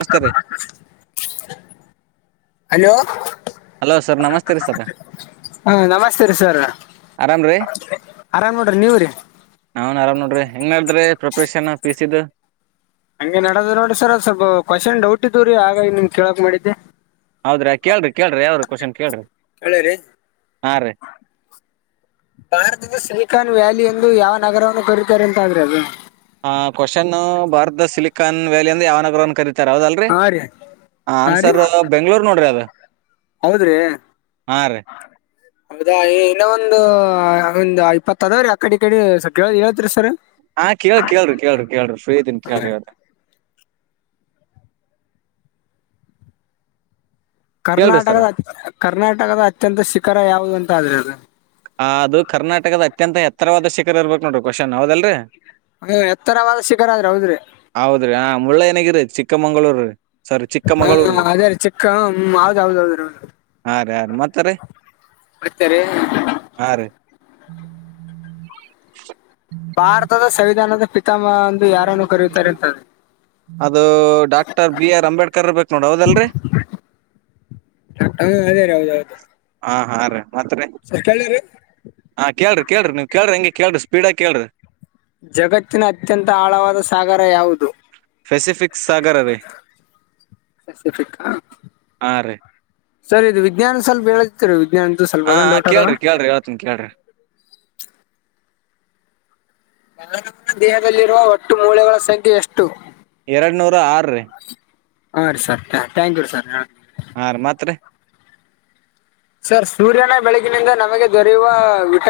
ನಮಸ್ತೆ ರೀ hello. Hello sir ನಮಸ್ತೆ ರೀ ಸರ್ ಹಾ ನಮಸ್ತೆೇ ರೀ ಸರ್ ಆರಾಮ್ರೀ ಆರಾಮ್ ಮಾಡೋ್ರಿ ನೀವ್ರೀ ಹ್ನ್ ಆರಾಮ್ ನೋಡ್ರಿ ಹೆಂಗ ನ ಹೇಳ್ರರಿಿ ಪ್ರೊಪ್ರಷನ್ ಪಿ ಸಿಿದು ಹಂಗೆ ನಡೋದು್ ನೋಡಿ್ರ ಸರ್ ಸ್ವಲ್ಪ ಕ್ವಶ್ನ್ ಡೌಟ್ ಇದ್ವ ರೀ ಆಗ ನಿಮ್ ಕೇಳಾಕ್ ಮಾಡಿದ್ದೆ ಹೌದ್ರೀ ಕೇಳಿ್ರಿ ಕೇಳಿ್ರಿ ಯಾವ ರೀ ಕ್ವಶನ್ ಕೇಳ್ರಿ ಹೇಳರಿ ಹಾಂ ರೀ ಭಾರತದ ಸಿ್ರೀಖಾನ್ ವ್ಯಾಲಿ ಎಂದು ಯಾವ ನಗರವನ್ನು ಕರೀತಾರೆ ಅಂತ ಆದ್ರೆ ಅದು ಆ್ ಕ್ವಶನ್ ಭಾರತದ ಸಿಲಿಕಾನ್ ವ್ಯಾಲಿಯ ಅಂದ ಯಾವನಗರನ್ ಕರೀತ ಸರ್ ಯಾವದಲ್ರರಿ ಹಾ ರೀ ಹಾ ಹನ್ ರೀ ಸರ್ ಬೆಂಗ್ಳೂರ್ ನೋಡ್ರಿ ಅದ ಹೌದ್ರಿ ಹೌದಾ ಇನ್ನೋ ಒಂದು ಒಂದ್ ಇಪ್ಪತ್ ಅದಾವ್ರೀ ಆ ಕಡೆ ಈ ಕಡೆ ಕೇಳ ಹೇಳತ್ರಿ ಸರ್ ಹಾ ಕೇಳಿ ಕೇಳ್ರಿ ಕೇಳ್ರಿ ಕೇಳ್ರ ಫ್ರೀದನ್ ಕೇಳ್ರಿ ಇವ ಕೇಳ್ರಿ ಸರ್ ಕರ್ನಾಟಕದ ಕರ್ನಾಟಕದ ಅತ್ಯಂತ ಶಿಖರ ಯಾವುದು ಅಂತ ಆದ್ರೆ ಅದು ಆ ಅದು ಕರ್ನಾಟಕದ ಅತ್ಯಂತ ಎತ್ತರವಾದ ಶಿಖರ ಇರ್ಬೇಕು ನೋಡರಿ ಕ್ವಶನ್ ಅವಾವದಲ್ರರಿ ಹ್ಮ ಎತ್ತರವಾದ ಶಿಖರ ಆದ್ರ ಹೌದ್ರಿ ಹೌದ್ರಿ ಆ ಮುಳ್ಳ ಏನಾಗ್ರೀ ಚಿಕ್ಕಮಂಗಗಳೂರಿ ಸರಿ ಚಿಕ್ಕ ಹಾ ಅದೇರ ಚಿಕ್ಕ ಹ್ಮ ಹೌದ್ ಹೌದೌದ್ರ ಹಾ ರೀ ಹಾ ರೀ ಮತ್ತ ರೀ ಕುಡತಾರೆ ಹಾ ರೀ ಭಾರತದ ಸಂವಿಧಾನದ ಪಿತಾಮಂದು ಯಾರನ್ನು ಕರೆಯುತ್ತಾರೆ ಅಂತ ಅದು ಡಾಕ್ಟರ್ ಬಿ ಆರ್ ಅಂಬೇಡ್ಕರ್ ಬೇಕಕ್ ನೋಡ ಹೌದಲ್ರರಿ ಹಾ ಅದೇ ರ ಹೌದೌದು ಹಾ ಹಾ ರೀ ಮಾತ್ರ ಸರ್ ಕೇಳಿರಿ ಹಾ ಕೇಳ್ರರಿ ಕೇಳಿ ನೀವು ಕೇಳ್ರಿ ಹಂಗೆಳರಿ ಸ್ಪೀಡಾಗ ಕೇಳ್ರಿ ಜಗತ್ತಿನ ಅತ್ಯಂತ ಆಳವಾದ ಸಾಗರ ಯಾವುದು ಪೆಸಿಫಿಕ್ ಸಾಗರ ರೀ ಹಾ ರೀ ಸರಿ ಇದು ವಿಜ್ಞಾನ ಸ್ವಲ್ಪ ಹೇಳತಿರಿ ವಿಜ್ಞಾನ ಅಂತ ಸ್ವಲ್ಪ ಹಾ ಅದೊ ಹಾ ಡೌಟ್ ಅದಾವ ಕೇಳ್ರಿ ಕೇಳ್ರಿ ಹೇಳ್ತೀನಿ ಕೇಳ್ರಿ ಎಲ್ಲ ದೇಹದಲ್ಲಿರುವ ಒಟ್ಟು ಮೂಳೆಗಳ ಸಂಖ್ಯೆ ಎಷ್ಟು ಎರಡು ನೂರ ಆರ ರೀ [inaudible] ಹಾ ರ ಮಾತ್ರ ಸರ್ ಸೂರ್ಯನ ಬೆಳಗಿನಿಂದ ನಮಗೆ ದೊರೆಯುವ ವಿಟ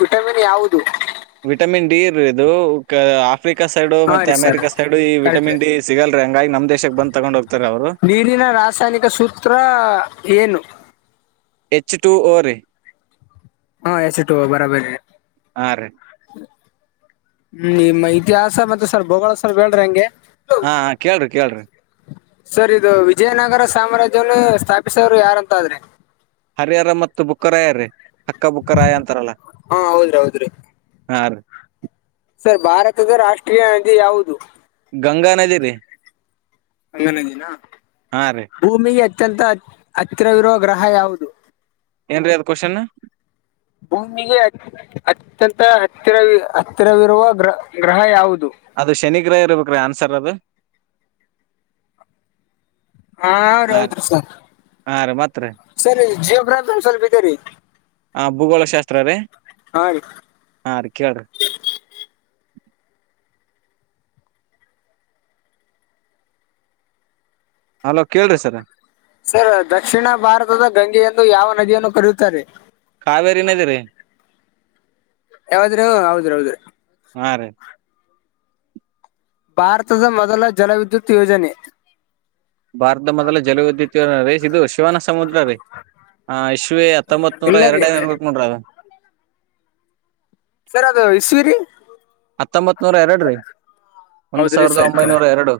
ವಿಟಮಿನ್ ಯಾವುದು ವಿಟಮಿನ್ ಡಿ ಇರುದು ಆಫ್ರಿಕಾ ಸೈಡು ಹಾ ರೀ ಮತ್ತ ಸರ್ ಅಮೆರಿಕಾ ಸೈಡು ಈ ಕರೆಕ್ಟ್ ವಿಟಮಿನ್ ಡಿ ಸಿಗಲ್ರಿ ಹಂಗ ನಮ್ಮ ದೇಶಕ್ಕೆ ಬಂದು ತಗೊಂಡ್ ಹೋಗ್ತಾರ ಅವರು ದೀನಿನ ರ ರಾಸಾಯನಿಕಸೂತ್ರ ಏನು ಎಚ್ ಟು ಓ ರ ಹಾ ಎ ಸಟು ಬರಬರ ಹಾ ರೀ ಹ್ಮ ನಿಮ್ಮ ಇತಿಹಾಸ ಮತ್ತೆ ಸರ್ ಭೋಳ ಸವರ್ ಬೇರಿ ಹಂಗೆ ಹಾ ಕೇಳ್ರಿ ಕೇಳ್ರಿ ಸರ್ ಇದು ವಿಜಯನಗರ ಸಾಮ್ರಾಜ್ಯವನ್ನು ಸ್ಥಾಪಿಸೋರು ಯಾರಂತಾದ್ರೆ ಹರಿಹರ ಮತ್ತು ಬುಕ್ಕರಾಯ ರೀ ಅಕ್ಕ ಬುಕ್ಕರಾಯ ಅಂತಾರಲ್ಲ ಹಾ ಹೌದ್ರಿ ಹೌದ್ರಿ ಹಾ ರ ಸರ್ ಭಾರತದ ರಾಷ್ಟ್ರೀಯ ನದಿ ಯಾವುದು ಗಂಗಾ ನದಿ ರೀ ಅಂಗನಜಿನ ಹಾ ರೀ ಭೂಮಿಗೆ ಅತ್ಯಂತ ಹತ್ತಿರವಿರುವ ಗ್ರಹ ಯಾವುದು ಏನರೀ ಅದು ಕ್ವೆಶ್ಚನ್ ಭೂಮಿಗೆ ಅತ್ಯಂತ ಹತ್ತಿರವಿ ಹತ್ತಿರವಿರುವ ಗ್ರ ಗ್ರಹ ಯಾವುದು ಅದು ಶನಿಗ್ರಹ ಇರ್ಬೇಕುರೀ ಆನ್ಸರ್ ಅದು ಹಾರ ಹಾ ರೀ ಹೌದ್ರರಿ ಸರ್ ಹಾ ರೀ ಮತ್ರಿ ಸರಿ ಜಿಯೋ ಪ್ರಾಬ್ಲಮ್ ಸ್ವಲ್ಪ ಇದೇರಿ ಹಾ ಭೂಗೋಳ ಶಾಸ್ತ್ರ ರೀ ಹಾಂ ರೀ ಕೇಳಿರಿ ಅಲೋ ಕೇಳ್ರಿ ಸರ್ ಸರ್ ದಕ್ಷಿಣ ಭಾರತದ ಗಂಗೆಯ ಎಂದು ಯಾವ ನದಿಯನ್ನು ಕರೆಯುತ್ತಾರೆ ಕಾವೇರಿ ನದ ರೀ ಯಾವ್ದ್ರು ಹೌದ್ ಹೌದ್ರರು ಹಾ ರೀ ಭಾರತದ ಮೊದಲ ಜಲ ವಿದ್ಯುತ್ ಯೋಜನೆ ಭಾರತದ ಮೊದಲ ಜಲವಿದ್ಯುತ್ ರೀ ಇದು ಶಿವನ ಸಮುದ್ರ ರೀ ಹ ಇಶವಿ ಹತ್ತೊಂಬತ್ೂರ ಇಲ್ಲ ರೀ ಎರಡಏ ಇರ್ಬೇಕು ನೋಡ್ರ ಅದ ಸರ್ ಅದು ಇಸವೀರಿ ಹತ್ತೊಂಬತ್ ನೂರ ಎರಡು ರೀ ಒಂದು ಹೌದ್ರಿ ಸಾವಿರದ ಸರ್ ಒಂಬೈನೂರ ಎರಡು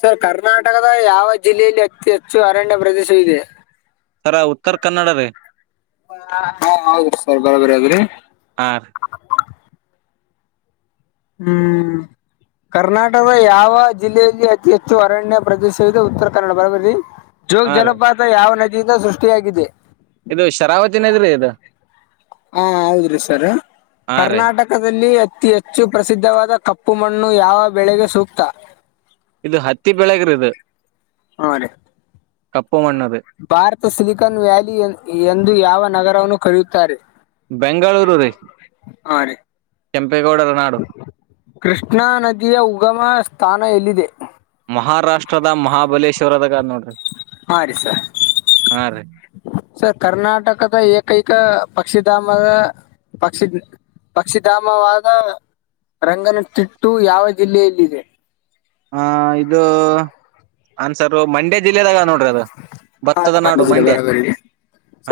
ಸರ್ ಕರ್ನಾಟಕದ ಯಾವ ಜಿಲ್ಲೆಯಲ್ಲಿ ಅತಿ ಹೆಚ್ಚು ಅರಣ್ಯ ಪ್ರದೇಶ ಇದೆ ತರ ಉತ್ತರ ಕನ್ನಡ ರೇ ಹಾ ಹೌದ್ರಿ ಸರ್ ಬರಬರಿ ಅದ್ರಿ ಆ ಹ್ಮ್ ಕರ್ನಾಟಕದ ಯಾವ ಜಿಲ್ಲೆಯಲ್ಲಿ ಅತಿ ಹೆಚ್ಚು ಅರಣ್ಯ ಪ್ರದೇಶವಿದೆ ಉತ್ತರ ಕನ್ನಡ ಬರಬರಿ ಜೋೋಗ ಹಾ ರೀ ಜಲಪಾತ ಯಾವ ನದಿಯಿಂದ ಸೃಷ್ಟಿಯಾಗಿದೆ ಇದು ಶರಾವತಿನ ಇದ್ರೆ ಇದು ಹಾ ಹೌದ್ರಿ ಸರ್ ಹಾ ರೀ ಕರ್ನಾಟಕ ನಟದಲ್ಲಿ ಅತಿ ಹೆಚ್ಚು ಪ್ರಸಿದ್ಧವಾದ ಕಪ್ಪು ಮಣ್ಣು ಯಾವ ಬೆಳೆಗೆ ಸೂಕ್ತ ಇದು ಹತ್ತಿ ಬೆಳಗ್ರ ಇದು ಹಾ ರೇ ಕಪ್ಪ ಮಣ್ಣದು ಭಾರತ ಸಿಲಿಕಾನ್ ವ್ಯಾಲಿ ಎಂದು ಯಾವ ನಗರವನ್ನು ಕರೆಯುತ್ತಾರೆ ಬೆಂಗಳೂರು ರೀ ಹಾ ರೀ ಕೆಂಪೇಗೌಡರ ನಾಡು ಕೃಷ್ಣಾ ನದಿಯ ಉಗಮ ಸ್ಥಾನ ಎಲ್ಲಿದೆ ಮಹಾರಾಷ್ಟ್ರದ ಮಹಾಬಲೇಶ್ವರದಾಗ ನೋಡಿ ಹ ರ ಸರ್ ರೀ ಸರ್ ಕರ್ನಾಟಕದ ಏಕೈಕ ಪಕ್ಷಿಧಾಮದ ಪಕ್ಷಿ ಪಕ್ಷಿಧಾಮವಾದ ರಂಗನತಿಟ್ಟು ಯಾವ ಜಿಲ್ಲೆಯಲ್ಲಿದೆ ಹ ಇದು ಅನ್ಸರ್ ಮಂಡ್ಯ ಜಿಲ್ಲೆದಾಗ ನೋಡ್ರಿ ಅದು ಹಾ ಭತ್ತದ ರೀ ನಾಡು ಬಂದಿದ್ದೀರಿ ಮಂಡ್ಯ ಬರೋಬರಿ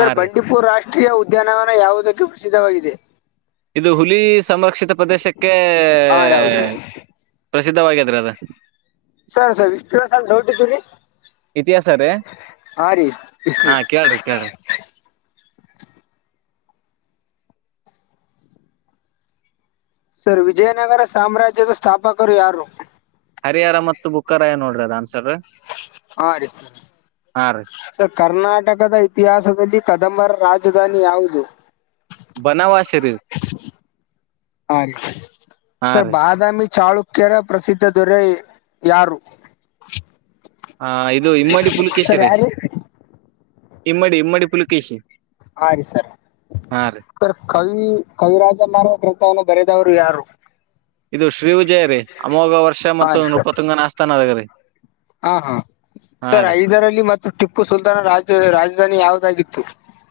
ಹಾ ರೀ ಬಂಡೀಪುರ್ ರಾಷ್ಟ್ರೀಯ ಉದ್ಯಾನವನ ಯಾವುದಕ್ಕೆ ಪ್ರಸಿದ್ಧವಾಗಿದೆ ಇದು ಹುಲಿ ಸಂರಕ್ಷಿತ ಪ್ರದೇಶಕ್ಕೆ ಹಾ ರೀ ಹೌದ್ರಿ ಪ್ರಸಿದ್ಧವಾದ್ರ ಅದು ಸರ್ ಸರ್ ವಿಶ ಸ ದೌಡ್ಡರಿ ಇತಿಹಾಸ ಹ ರೀ ಕೇಳಿ ಕೇಳ್ರಿ ಸರ್ ವಿಜಯನಗರ ಸಾಮ್ರಾಜ್ಯದ ಸ್ಥಾಪಕರು ಯಾರು ಹರಿಹರಾರ ಮತ್ತು ಬುಕ್ಕರಾಯ ನೋಡ್ರ ಅನ್ಸ ಹಾರಿ ಹಾ ರೀ ಸರ್ ಕರ್ನಾಟಕದ ಇತಿಹಾಸದಲ್ಲಿ ಕದಂಬರ ರಾಜಧಾನಿ ಯಾವುದು ಬನವಾಸಿ ರೀ ಹ ರ ಹಾ ಸರ್ ರೀ ಬಾದಾಮಿ ಚಳು ಉಖ್ಯರ ಪ್ರಸಿದ್ಧ ದೊರೆ ಯಾರು ಹಾ ಇದು ಇಮ್ಮಡಿ ಪುಲಕೇಶಿ ಸರ್ ರೀ ಯಾರು ಇಮ್ಮಡಿ ಇಮ್ಮಡಿ ಪುಲಕೇಶಿ ಹಾ ರೀ ಸರ್ ಸರ್ ಕವಿ ಕವಿರಾಜ ಮಾರ ಗ್ರಂಥವನ್ನು ಬರೆದವರು ಯಾರು ಇದು ಶ್ರೀ ವಿಜಯ ರೇ ಅಮೋಘ ವರ್ಷ ಹಾ ಮತ್ತು ರೀ ನೃಪ ಸರ್ ತುಂಗನ ಆಸ್ಥಾನದಾಗ ರರಿ ಹಾ ಹಾ ಸರ್ ಐದರಲ್ಲಿ ಮತ್ತು ಟಿಪ್ಪು ಸುಲ್ತಾನ ರಾಜ ರಾಜಧಾನಿ ಯಾವದಾಗಿತ್ತು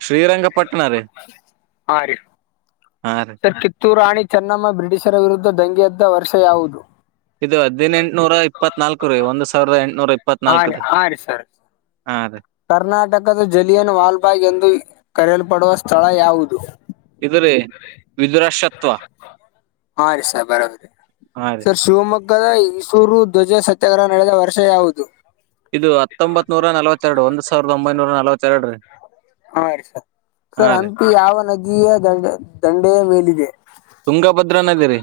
ಶ್ರೀರಂಗಪಟ್ಟಣ ರೀ ಹಾಂ ರೀ ಕಿತ್ತೂ ರಾಣಿ ಚೆನ್ನಮ್ಮ ಬ್ರಿಟಿಷರ ವಿರುದ್ಧ ದಂಗೆದ್ದ ವರ್ಷ ಯಾವುದು ಇದು ಹದಿನೆಂಟನೂರ ಇಪ್ಪತ್ನಾಲ್ಕು ರೀ ಒಂದ್ ಸಾವಿರದ ಎಂಟಟ್ನೂರ ಹಾ ಇಪ್ಪತ್ನಾಲ್ಕ ರೀ ಹಾ ಸರ್ ಹ ಅದೇ ಕರ್ನಾಟಕದ ಜಲಿಯನ್ ವಾಲ್ಬಾಗ್ ಎಂದು ಕರೆಯಲ್ಪಡುವ ಸ್ಥಳ ಯಾವುದು ಇದು ರೀ ವಿದುರಾಶತ್ವ ಹಾ ರರಿಷಾ ಬರಬ ಹಾ ರೀ ಸ ಶಿವಮೊಗ್ಗದ ಇಸೂರು ಧ್ವಜ ಸತ್ಯಾಗ್ರಹ ನಡೆದ ವರ್ಷ ಯಾವುದು. ಇದು ಹತ್ತೊಂಬತ್ ನೂರ ನಲ್ವತ್ತೆರಡು ಒಂದ್ ಸಾವಿರದ ಒಂಬೈನೂರ ನಲ್ವತ್ತೆರ್ಡು ರೀ ಹಾ ರೀ ಸರ್ ಸರ್ ಹಂಪಿ ಯಾವ ನಗಿಯ ದಂಡೆ ದಂಡೆಯ ಮೇಲಿದೆ ತುಂಗಭದ್ರ ನದಿ ರೀ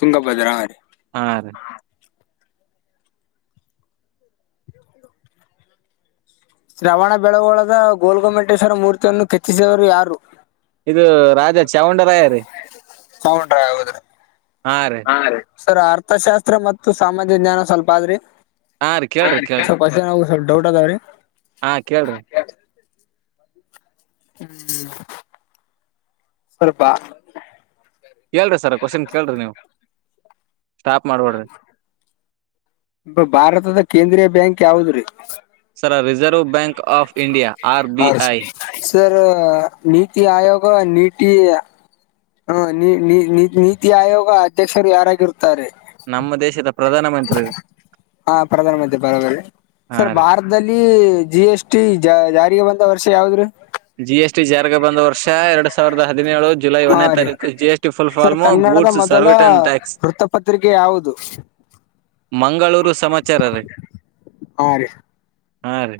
ತುಂಗಭದ್ರಾ ಹಾ ರೀ ಹಾ ರೀ ಶ್ರವಣ ಬೆಳಗೊಳದ ಗೋಲ್ಗೊಮಟೇಶ್ವರ ಮೂರ್ತಿಯನ್ನು ಕೆತ್ತಿಸಿದವರು ಯಾರು. ಇದು ರಾಜ ಚಾವಂಡರಾಯ ರೀ ಹಾ ರೀ. ಹ ರಿ ಸರ್ ಅರ್ಥಶಾಸ್ತ್ರ ಮತ್ತು ಸಾಮಾಜ ಜ್ಞಾನ ಸ್ವಲ್ಪ ಆದ್ರಿ ಹಾ ರೀ ಕೇಳ್ರಿ ಕೇಳ್ರಿ ಕ್ವಷನಲ್ ಸ್ವಲ್ಪ್ ಡೌಟ್ ಅದಾವ್ರೀ. ಹಾ ಕೇಳ್ರಿ ಹ್ಮ್ ಸ್ವಲ್ಪ ಹೇಳ್ರಿ ಸರ ಕ್ವೆಶನ್ ಕೇಳ್ರಿ ನೀವು ಸ್ಟಾಪ್ ಮಾಡ್ಬೇಡ್ರಿ. ಭಾರತದ ಕೇಂದ್ರೀಯ ಬ್ಯಾಂಕ್ ಯಾವ್ದ್ರೀ ಸರ Reserve Bank of India R ಹಾ ಬಿ ರೀ I sir sir NITI Aayog ನೀಟಿ ಹ ನಿ ನಿ ನಿ ನಿ ನೀತಿ ಆಯೋಗ ಅಧ್ಯಕ್ಷರು ಯಾರಾಗಿರ್ತಾರಿ ನಮ್ಮ ದೇಶದ ಪ್ರಧಾನ ಮಂತ್ರಿ ರೀ ಹಾ ಪ್ರಧಾನ ಮಂತ್ರಿ ಬರೋಬರಿ ಹಾ ಸರ್ ರೀ ಭಾರ ದಲ್ಲಿ ಜಿ ಎಸ್ ಟಿ ಜ ಜಾರಿಗೆ ಬಂದ ವರ್ಷ ಯಾವದ್ರಿ. ಜಿ ಎಸ್ ಟಿ ಜಾರಿಗೆ ಬಂದ ವರ್ಷ ಎರಡ್ ಸಾವಿರದ ಹದಿನೇಳು ಜುಲೈ ಹಾ ಒಂದೇ ರೀ ತಾರೀಕು G S T sir full form ಕನ್ನಡದ ಗೂಡ್ಸ್ ಮೊದಲ ಸರ್ವಿಟನ್ ಟ್ಯಾಕ್ಸ್ ವೃತ್ತಪತ್ರಿಕೆ ಯಾವುದು ಮಂಗಳೂರು ಸಮಾಚಾರ ರೀ. ಹಾ ರೀ ಹಾ ರೀ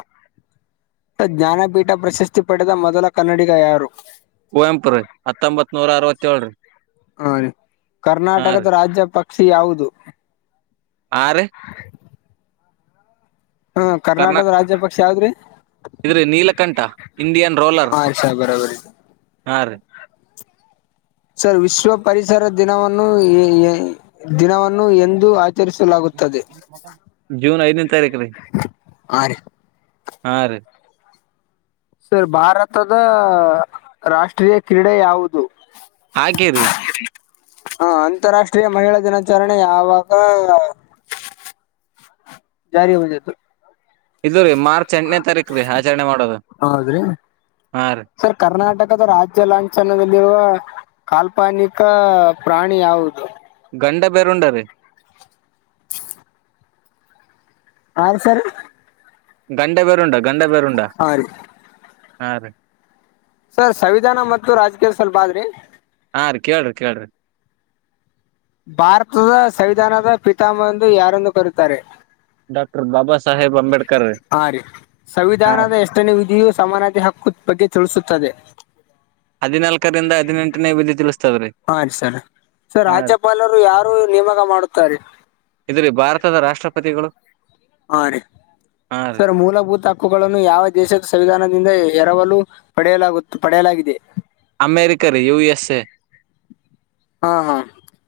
ಜ್ಞಾನಪೀಠ ಪ್ರಶಸ್ತಿ ಪಡೆದ ಮೊದಲ ಕನ್ನಡಿಗ ಯಾರು. ಕುವಂಪು ರೀ ಹತ್ತೊಂಬತ್ ನೂರ ಅರವತ್ತೆಳ್ರೀ. ಹ ರಿ ಕರ್ನಾಟಕದ ರೀ ರಾಜ್ಯ ಪಕ್ಷಿ ಯಾವುದು. ಹಾ ರಿ ಹ್ಮ ಕರ್ನಾಟಕದ ರಾಜ್ಯಪಕ್ಷಿ ಯಾವ್ದ್ರಿ ಇದ್ರೀ ನೀಲಕಂಠ ಇಂಡಿಯನ್ ರೋಲರ್ ಹಾ ಸರ್ ಬರೋಬರಿ ಹಾ ರೀ. ಸರ್ ವಿಶ್ವ ಪರಿಸರ ದಿನವನ್ನು ಎ ಎ ಎ ದಿನವನ್ನು ಎಂದು ಆ ಚರಿಸಲಾಗುತ್ತದೆ ಜೂನ್ ಐದನೇ ತಾರೀಕ ರೀ ಹಾ ರಿ ಹಾ ರೀ ಸರ್ ಭಾರತದ ರಾಷ್ಟ್ರೀಯ ಕ್ರೀಡೆ ಯಾವುದು. ಹಾಕಿ ರೀ. ಹಾ ಅಂತಾರಾಷ್ಟ್ರೀಯ ಮಹಿಳಾ ದಿನಾಚರಣೆ ಯಾವಾಗ ಜಾರಿಗೆ ಬಂದಿತು. ಇದು ರೀ ಮಾರ್ಚ್ ಎಂಟನೇ ತಾರೀಕ್ರೀ ಆಚರಣೆ ಮಾಡೋದು ಹೌದ್ರಿ ಹಾ ರೀ. ಸರ್ ಕರ್ನಾಟಕದ ರಾಜ್ಯ ಲಾಂಛನದಲ್ಲಿರುವ ಕಾಲ್ಪನಿಕ ಪ್ರಾಣಿ ಯಾವುದು. ಗಂಡ ಬೇರುಂಡ ರೀ ಆನ್ಸರ್ ಗಂಡಬೇರುಂಡ ಗಂಡಬೇರುಂಡ ಹಾ ರೀ ಹಾ ರೀ ಸರ್ ಸಂವಿಧಾನ ಮತ್ತು ರಾಜಕೀಯದ ಸ್ವಲ್ಪ ಆದ್ರಿ ಹಾಂ ರೀ ಕೇಳ್ರಿ ಕೇಳ್ರಿ ಭಾರತದ ಸಂವಿಧಾನದ ಪಿತಾಮಂಬ ಎಂದು ಯಾರನ್ನು ಕರತಾರೆ ಡಾಕ್ಟರ್ ಬಾಬಾ ಸಾಹೇಬ್ ಅಂಬೇಡ್ಕರ್ ಹಾ ಪಟ್ಟನೆ ವಿಧಿಯು ಸಮಾನತೆ ಹಕ್ಕು ಬಗ್ಗೆ ತಿಳಿಸುತ್ತದೆ ಹದಿನಾಲ್ಕರಿಂದ ಹದಿನೆಂಟನೇ ವಿದ್ಯ ತಿಳಿಸ ಹಾ ರೀ ಸರ್ ಸರ್ ರಾಜ್ಯಪಾಲರು ಯಾರು ನೇಮಕ ಮಾಡುತ್ತಾರೆ ಇದ್ರ ಭಾರತದ ರಾಷ್ಟ್ರಪತಿಗಳು ಹಾ ರೀ ಹಾ ರೀ ಸರ್ ಮೂಲಭೂತ ಹಕ್ಕುಗಳನ್ನು ಯಾವ ದೇಶದ ಸಂವಿಧಾನದಿಂದ ಎರವಲು ಪಡೆಯಲಾಗುತ್ತ ಪಡೆಯಲಾಗಿದೆ ಅಮೇರಿಕ ರೀ ಯು ಎಸ್ ಎ [inaudible] ಹಾ ಹಾ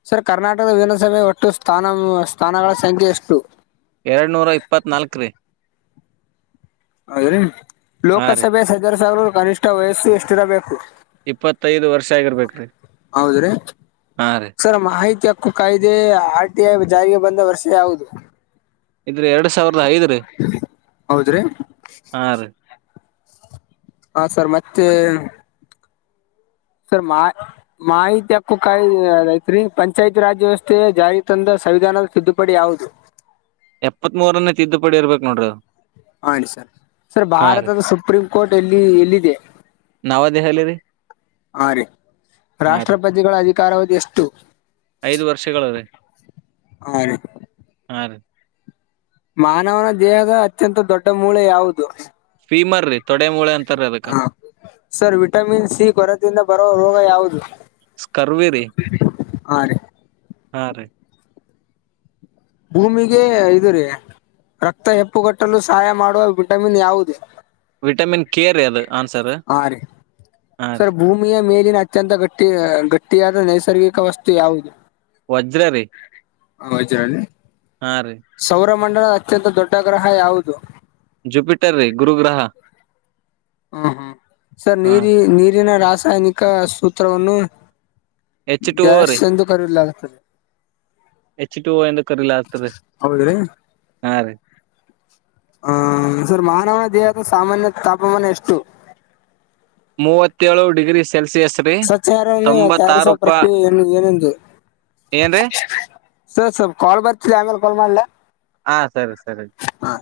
ಸರ್ ಕರ್ನಾಟಕದ ವಿಿನಾನಸಭೆ ಒಟ್ಟು ಸ್ಥಾನ ಸ್ಥಾನಗಳ ಸಂಖ್ಯೆ ಎಷ್ಟು ಎರಡು ನೂರ ಇಪ್ಪತ್ನಾಲ್ಕು ರೀ ಅದ್ರ ಹಾ ರೀ ಲೋಕಸಭೆ ಸದಸ್ಯರ ಕನಿಷ್ಠ ವಯಸ್ಸು ಎಷ್ಟಿರಬೇಕು ಇಪ್ಪತ್ತೈದು ವರ್ಷ ಆಗಿರ್ಬೇಕ ರೀ ಹಾ ರೀ ಅರ ಮಾಹಿತಿ ಹಕ್ಕು ಕಾಯ್ದೆ ಆರ್ ಟಿಐ ಜಾರಿಗೆ ಬಂದ ವರ್ಷ ಯಾವುದು ಇದ್ರ ಎರಡ್ ಸಾವಿರದ ಐದ್ ಹೌದ್ರಿ ಹ ರೀ ಹಾ ಸರ್ ಮತ್ತೆ.. ಸರ್ ಮಾ ಮಾಹಿತಿ ಹಕ್ಕು ಕಾಯ್ದೆ ಐತ್ರಿ ಪಂಚಾಯತ್ ರಾಜ್ ವ್ಯವಸ್ಥೆ ಜಾರಿ ತಂದ ಸಂವಿಧಾನದ ತಿದ್ದುಪಡಿ ಯಾವುದು ಎಪ್ಪತ್ ಮೂರನೇ ತಿದ್ದುಪಡಿ ಇರ್ಬೇಕು ನೋಡ್ರಿ ಹಿ ಸರ್ ಸರ್ ಹಾ ರೀ ಭಾರತದ ಸುಪ್ರೀಂ ಕೋರ್ಟ್ ಎಲ್ಲಿ ಎಲ್ಲಿದೆ ನವದೆಹಲಿ ರೀ ಆ ರೀ ಹಾ ರೀ ರಾಷ್ಟ್ರಪತಿಗಳ ಅಧಿಕಾರವುದು ಎಷ್ಟು ಐದು ವರ್ಷಗಳು ರೀ ಹಾ ರೀ ಹಾಂ ರೀ ಮಾನವನ ದೇಹದ ಅತ್ಯಂತ ದೊಡ್ಡ ಮೂಳೆ ಯಾವುದು ಫೀಮರ್ ರೀ ತೊಡೆ ಮೂಳೆಂತ ಹ ಸರ್ ವಿಟಮಿನ್ ಸಿ ಕೊರತಿಂದ ಬರುವ ರೋಗ ಯಾವುದು ಕರ್ವಿರಿ ಹಾ ರೀ ಹಾಂ ರೀ ಭೂಮಿಗೆ ಇದು ರೀ ರಕ್ತ ಹೆಪ್ಪುಗಟ್ಟಲು ಸಹಾಯ ಮಾಡುವ ವಿಟಮಿನ್ ಯಾವುದು ವಿಟಮಿನ್ ಕೇ ರಿ ಅದು ಆನ್ಸರ್ ಹಾ ರೀ ಹಾ ರೀ ಸರ್ ಭೂಮಿಯ ಮೇಲಿನ ಅತ್ಯಂತ ಗಟ್ಟಿ ಗಟ್ಟಿಯಾದ ನೈಸರ್ಗಿಕ ವಸ್ತು ಯಾವುದು ವಜ್ರ ರೀ ಹಚಾರ ಹಾ ರೀ [unintelligible] ಸೌರ ಮಂಡಲದ ಅತ್ಯಂತ ದೊಡ್ಡ ಗ್ರಹ ಯಾವುದು ಜುಪಿಟರ್ ರೀ ಗುರುಗ್ರಹ ಹ್ಮ ಹ್ಮ ಸರ್ ಹಾ ನೀರಿ ನೀರಿನ ರಾಸಾಯನಿಕ ಸೂತ್ರವನ್ನು ಎಚ್ ಟು ಓ ಡ್ಯಾಶ್ ರೀ ಎಂದು ಕರೆಯಲಾಗುತ್ತದೆ ಹೆಚ್ ಟು ಎಂದು ಕರೆಯತದೆ ಹೌದ್ರಿ ಹಾರಿ ಹ್ಮ ಸರ್ ಮಾನವನ ದೇಹದ ಸಾಮಾನ್ಯ ತಾಪಮಾನ ಎಷ್ಟು ಮೂವತ್ತೇಳು ಡಿಗ್ರಿ ಸೆಲ್ಸಿಯಸ್ ರೀ ಸವಚಾರವನ್ನು ತಾರಿಸುವುವ ತೊಂಬತ್ತಾರು ಪ ಪ್ರಕ್ರಿಯೆ ಏನು ಏನೆಂದು ಏನ್ರೀ ಸರ್ ಸ ಸ್ಲ್ ಕಾಲ್ ಬರ್ತಿರಿ ಆಮೇಲೆ ಕಾಲ್ ಮಾಡ್ಲ ಹಾ ಸರಿ ಸರಿ ಹಾ